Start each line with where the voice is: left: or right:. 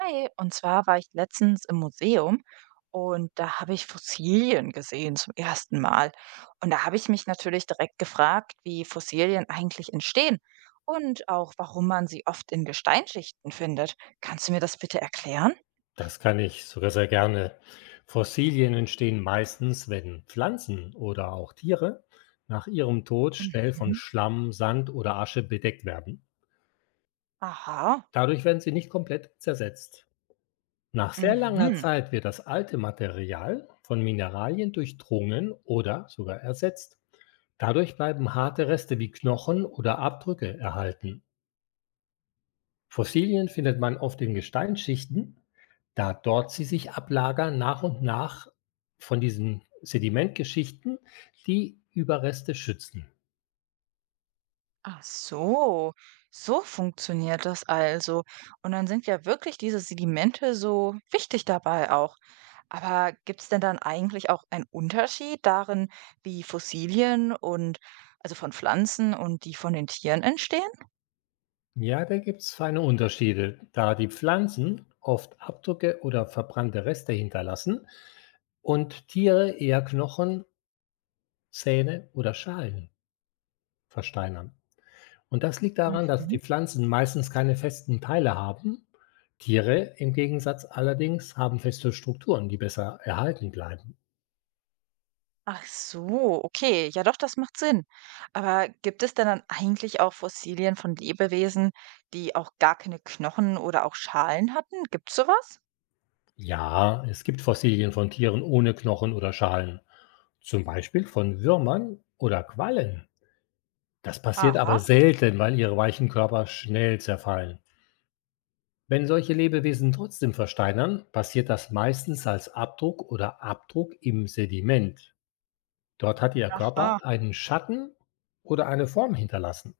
right: Hi, und zwar war ich letztens im Museum und da habe ich Fossilien gesehen zum ersten Mal. Und da habe ich mich natürlich direkt gefragt, wie Fossilien eigentlich entstehen und auch warum man sie oft in Gesteinsschichten findet. Kannst du mir das bitte erklären?
left: Das kann ich sogar sehr gerne. Fossilien entstehen meistens, wenn Pflanzen oder auch Tiere nach ihrem Tod schnell von
right: Mhm.
left: Schlamm, Sand oder Asche bedeckt werden.
right: Aha.
left: Dadurch werden sie nicht komplett zersetzt. Nach sehr langer
right: Mhm.
left: Zeit wird das alte Material von Mineralien durchdrungen oder sogar ersetzt. Dadurch bleiben harte Reste wie Knochen oder Abdrücke erhalten. Fossilien findet man oft in Gesteinsschichten, da dort sie sich ablagern nach und nach von diesen Sedimentgeschichten, die Überreste schützen.
right: Ach so, so funktioniert das also. Und dann sind ja wirklich diese Sedimente so wichtig dabei auch. Aber gibt es denn dann eigentlich auch einen Unterschied darin, wie Fossilien und also von Pflanzen und die von den Tieren entstehen?
left: Ja, da gibt es feine Unterschiede, da die Pflanzen oft Abdrücke oder verbrannte Reste hinterlassen und Tiere eher Knochen, Zähne oder Schalen versteinern. Und das liegt daran, dass die
right: Mhm.
left: Pflanzen meistens keine festen Teile haben. Tiere im Gegensatz allerdings haben feste Strukturen, die besser erhalten bleiben.
right: Ach so, okay, ja doch, das macht Sinn. Aber gibt es denn dann eigentlich auch Fossilien von Lebewesen, die auch gar keine Knochen oder auch Schalen hatten? Gibt's sowas?
left: Ja, es gibt Fossilien von Tieren ohne Knochen oder Schalen, zum Beispiel von Würmern oder Quallen. Das passiert aber
right: Aha,
left: selten, weil ihre weichen Körper schnell zerfallen. Wenn solche Lebewesen trotzdem versteinern, passiert das meistens als Abdruck oder Abdruck im Sediment. Dort hat ihr Körper
right: aha.
left: einen Schatten oder eine Form hinterlassen.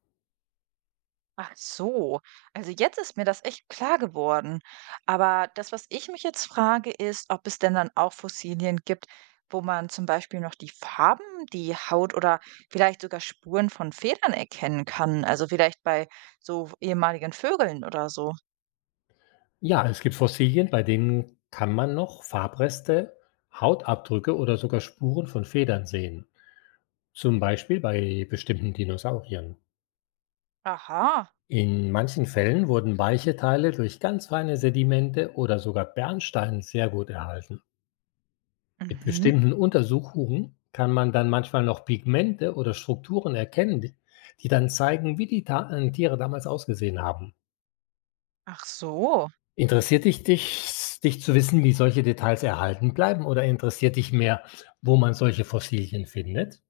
right: Ach so, also jetzt ist mir das echt klar geworden. Aber das, was ich mich jetzt frage, ist, ob es denn dann auch Fossilien gibt, wo man zum Beispiel noch die Farben, die Haut oder vielleicht sogar Spuren von Federn erkennen kann. Also vielleicht bei so ehemaligen Vögeln oder so.
left: Ja, es gibt Fossilien, bei denen kann man noch Farbreste, Hautabdrücke oder sogar Spuren von Federn sehen, zum Beispiel bei bestimmten Dinosauriern.
right: Aha.
left: In manchen Fällen wurden weiche Teile durch ganz feine Sedimente oder sogar Bernstein sehr gut erhalten. Mit
right: Mhm.
left: bestimmten Untersuchungen kann man dann manchmal noch Pigmente oder Strukturen erkennen, die dann zeigen, wie die Ta Tiere damals ausgesehen haben.
right: Ach so.
left: Interessiert dich zu wissen, wie solche Details erhalten bleiben, oder interessiert dich mehr, wo man solche Fossilien findet?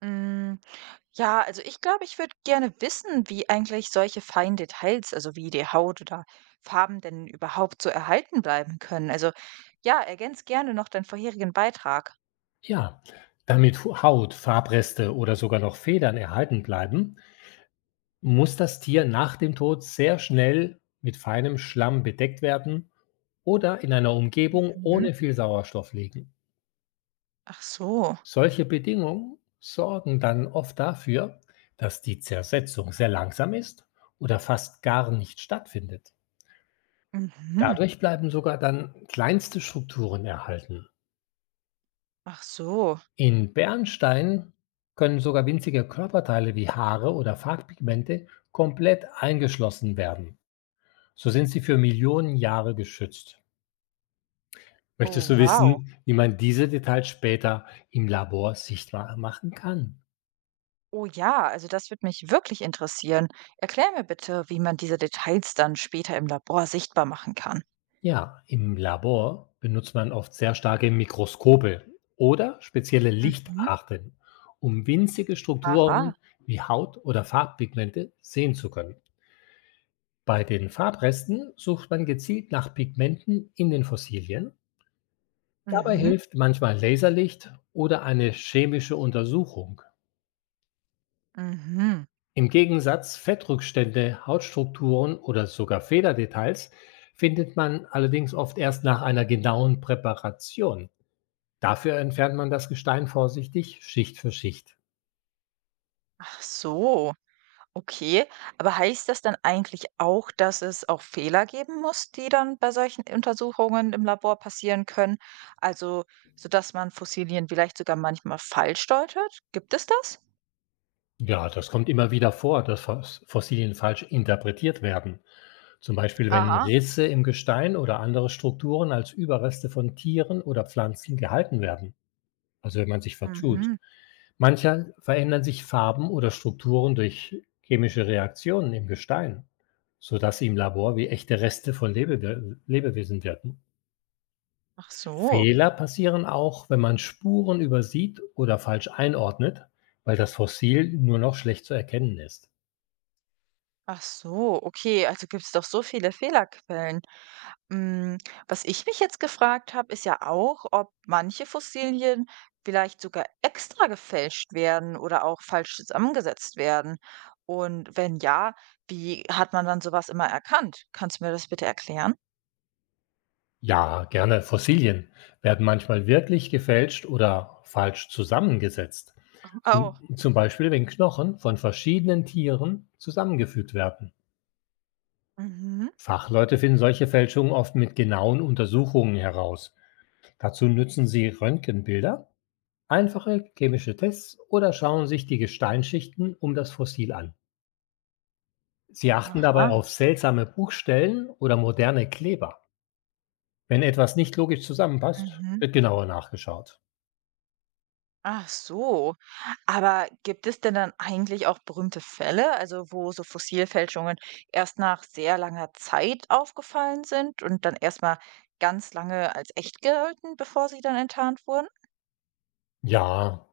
right: Mm. Ja, also ich glaube, ich würde gerne wissen, wie eigentlich solche feinen Details, also wie die Haut oder Farben denn überhaupt so erhalten bleiben können. Also ja, ergänz gerne noch deinen vorherigen Beitrag.
left: Ja, damit Hu Haut, Farbreste oder sogar noch Federn erhalten bleiben, muss das Tier nach dem Tod sehr schnell mit feinem Schlamm bedeckt werden oder in einer Umgebung
right: Mhm.
left: ohne viel Sauerstoff liegen.
right: Ach so.
left: Solche Bedingungen sorgen dann oft dafür, dass die Zersetzung sehr langsam ist oder fast gar nicht stattfindet.
right: Mhm.
left: Dadurch bleiben sogar dann kleinste Strukturen erhalten.
right: Ach so.
left: In Bernstein können sogar winzige Körperteile wie Haare oder Farbpigmente komplett eingeschlossen werden. So sind sie für Millionen Jahre geschützt.
right: Oh,
left: Möchtest du
right: wow.
left: wissen, wie man diese Details später im Labor sichtbar machen kann?
right: Oh ja, also das würde mich wirklich interessieren. Erklär mir bitte, wie man diese Details dann später im Labor sichtbar machen kann.
left: Ja, im Labor benutzt man oft sehr starke Mikroskope oder spezielle
right: Mhm.
left: Lichtarten, um winzige
right: Aha.
left: Strukturen wie Haut oder Farbpigmente sehen zu können. Bei den Farbresten sucht man gezielt nach Pigmenten in den Fossilien. Dabei
right: Mhm.
left: hilft manchmal Laserlicht oder eine chemische Untersuchung.
right: Mhm.
left: Im Gegensatz Fettrückstände, Hautstrukturen oder sogar Federdetails findet man allerdings oft erst nach einer genauen Präparation. Dafür entfernt man das Gestein vorsichtig Schicht für Schicht.
right: Ach so. Okay, aber heißt das dann eigentlich auch, dass es auch Fehler geben muss, die dann bei solchen Untersuchungen im Labor passieren können? Also, sodass man Fossilien vielleicht sogar manchmal falsch deutet? Gibt es das?
left: Ja, das kommt immer wieder vor, dass Fossilien falsch interpretiert werden. Zum Beispiel, wenn
right: Aha.
left: Risse im Gestein oder andere Strukturen als Überreste von Tieren oder Pflanzen gehalten werden, also wenn man sich vertut.
right: Mhm.
left: Mancher verändern sich Farben oder Strukturen durch chemische Reaktionen im Gestein, sodass sie im Labor wie echte Reste von Lebewesen wirken.
right: Ach so.
left: Fehler passieren auch, wenn man Spuren übersieht oder falsch einordnet, weil das Fossil nur noch schlecht zu erkennen ist.
right: Ach so. Okay, also gibt es doch so viele Fehlerquellen. Hm, was ich mich jetzt gefragt habe, ist ja auch, ob manche Fossilien vielleicht sogar extra gefälscht werden oder auch falsch zusammengesetzt werden. Und wenn ja, wie hat man dann sowas immer erkannt? Kannst du mir das bitte erklären?
left: Ja, gerne. Fossilien werden manchmal wirklich gefälscht oder falsch zusammengesetzt. Zum
right: Oh.
left: zum Beispiel, wenn Knochen von verschiedenen Tieren zusammengefügt werden.
right: Mhm. Mhm.
left: Fachleute finden solche Fälschungen oft mit genauen Untersuchungen heraus. Dazu nützen sie Röntgenbilder, einfache chemische Tests oder schauen sich die Gesteinsschichten um das Fossil an. Sie achten dabei
right: Aha.
left: auf seltsame Bruchstellen oder moderne Kleber. Wenn etwas nicht logisch zusammenpasst,
right: Mhm.
left: wird genauer nachgeschaut.
right: Ach so. Aber gibt es denn dann eigentlich auch berühmte Fälle, also wo so Fossilfälschungen erst nach sehr langer Zeit aufgefallen sind und dann erstmal ganz lange als echt gelten, bevor sie dann enttarnt wurden?
left: Ja,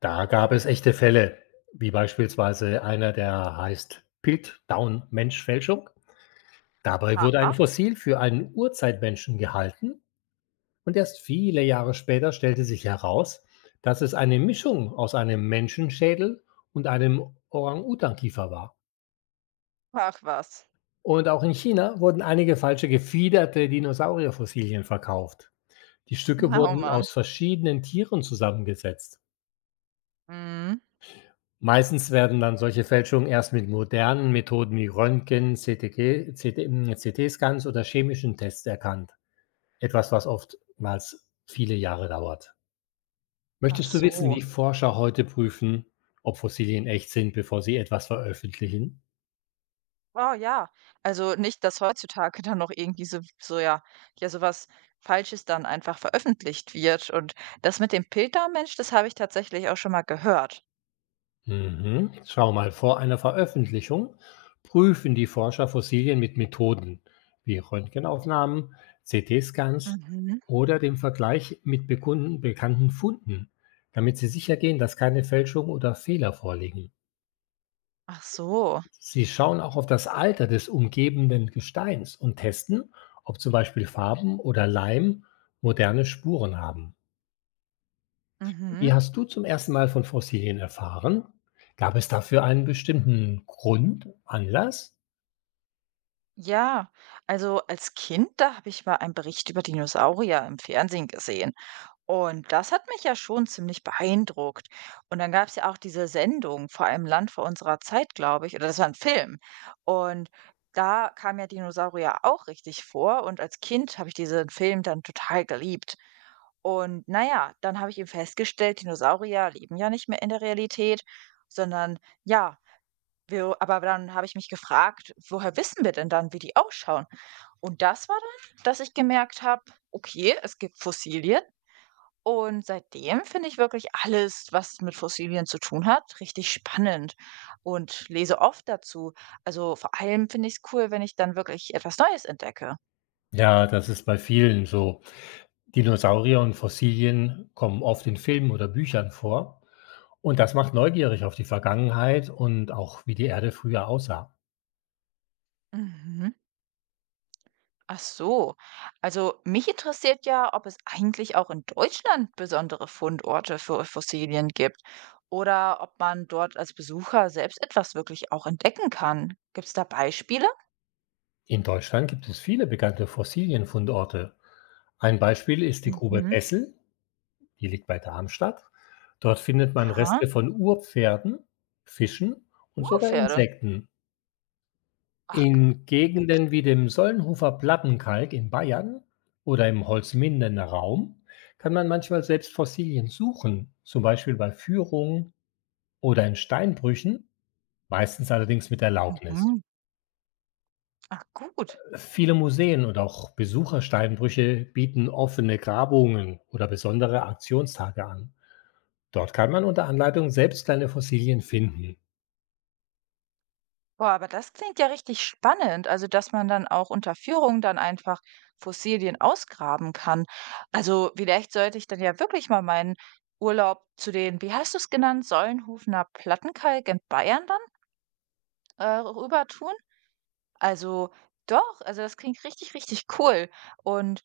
left: da gab es echte Fälle, wie beispielsweise einer, der heißt Piltdown-Menschfälschung. Dabei wurde ein
right: Aha,
left: Fossil für einen Urzeitmenschen gehalten, und erst viele Jahre später stellte sich heraus, dass es eine Mischung aus einem Menschenschädel und einem Orang-Utan-Kiefer war.
right: ach was.
left: Und auch in China wurden einige falsche gefiederte Dinosaurierfossilien verkauft. Die Stücke
right: Oh
left: wurden
right: Mann.
left: aus verschiedenen Tieren zusammengesetzt.
right: Mhm.
left: Meistens werden dann solche Fälschungen erst mit modernen Methoden wie Röntgen, CT-Scans oder chemischen Tests erkannt. Etwas, was oftmals viele Jahre dauert.
right: Ach
left: Möchtest du wissen,
right: so.
left: wie Forscher heute prüfen, ob Fossilien echt sind, bevor sie etwas veröffentlichen?
right: Oh ja. Also nicht, dass heutzutage dann noch irgendwie so, so ja, ja, sowas Falsches dann einfach veröffentlicht wird. Und das mit dem Piltermensch, das habe ich tatsächlich auch schon mal gehört.
left: Mhm. Schau mal, vor einer Veröffentlichung prüfen die Forscher Fossilien mit Methoden wie Röntgenaufnahmen, CT-Scans
right: Mhm.
left: oder dem Vergleich mit bekannten Funden, damit sie sicher gehen, dass keine Fälschungen oder Fehler vorliegen.
right: Ach so.
left: Sie schauen auch auf das Alter des umgebenden Gesteins und testen, ob zum Beispiel Farben oder Leim moderne Spuren haben. Wie
right: Mhm.
left: hast du zum ersten Mal von Fossilien erfahren? Gab es dafür einen bestimmten Grund, Anlass?
right: Ja, also als Kind, da habe ich mal einen Bericht über Dinosaurier im Fernsehen gesehen. Und das hat mich ja schon ziemlich beeindruckt. Und dann gab es ja auch diese Sendung, vor allem Land vor unserer Zeit, glaube ich, oder das war ein Film. Und da kam ja Dinosaurier auch richtig vor. Und als Kind habe ich diesen Film dann total geliebt. Und naja, dann habe ich eben festgestellt, Dinosaurier leben ja nicht mehr in der Realität, sondern ja, Wir aber dann habe ich mich gefragt: „Woher wissen wir denn dann, wie die ausschauen?“ Und das war dann, dass ich gemerkt habe: „Okay, es gibt Fossilien.“ Und seitdem finde ich wirklich alles, was mit Fossilien zu tun hat, richtig spannend und lese oft dazu. Also, vor allem finde ich es cool, wenn ich dann wirklich etwas Neues entdecke.
left: Ja, das ist bei vielen so. Dinosaurier und Fossilien kommen oft in Filmen oder Büchern vor. Und das macht neugierig auf die Vergangenheit und auch wie die Erde früher aussah.
right: Mhm. Ach so, also mich interessiert ja, ob es eigentlich auch in Deutschland besondere Fundorte für Fossilien gibt oder ob man dort als Besucher selbst etwas wirklich auch entdecken kann. Gibt es da Beispiele?
left: In Deutschland gibt es viele bekannte Fossilienfundorte. Ein Beispiel ist die Grube
right: Mhm.
left: Bessel, die liegt bei Darmstadt. Dort findet man
right: Aha,
left: Reste von Urpferden, Fischen und sogar
right: Urpferde.
left: Insekten.
right: Ach,
left: In Gegenden
right: okay.
left: wie dem Sollenhofer Plattenkalk in Bayern oder im Holzmindener Raum kann man manchmal selbst Fossilien suchen, zum Beispiel bei Führungen oder in Steinbrüchen, meistens allerdings mit Erlaubnis.
right: Mhm. Ach gut.
left: Viele Museen und auch Besuchersteinbrüche bieten offene Grabungen oder besondere Aktionstage an. Dort kann man unter Anleitung selbst kleine Fossilien finden.
right: Boah, aber das klingt ja richtig spannend. Also, dass man dann auch unter Führung dann einfach Fossilien ausgraben kann. Also, vielleicht sollte ich dann ja wirklich mal meinen Urlaub zu den, wie hast du es genannt, Sollenhufener Plattenkalk in Bayern dann rüber tun. Also, doch, also das klingt richtig, richtig cool. Und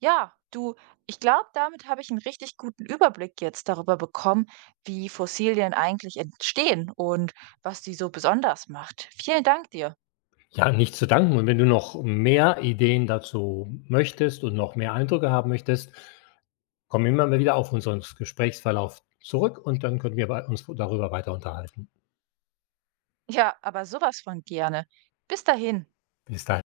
right: ja, du, ich glaube, damit habe ich einen richtig guten Überblick jetzt darüber bekommen, wie Fossilien eigentlich entstehen und was die so besonders macht. Vielen Dank dir.
left: Ja, nicht zu danken. Und wenn du noch mehr Ideen dazu möchtest und noch mehr Eindrücke haben möchtest, kommen immer mal wieder auf unseren Gesprächsverlauf zurück und dann können wir bei uns darüber weiter unterhalten.
right: Ja, aber sowas von gerne. Bis dahin.
left: Bis dahin.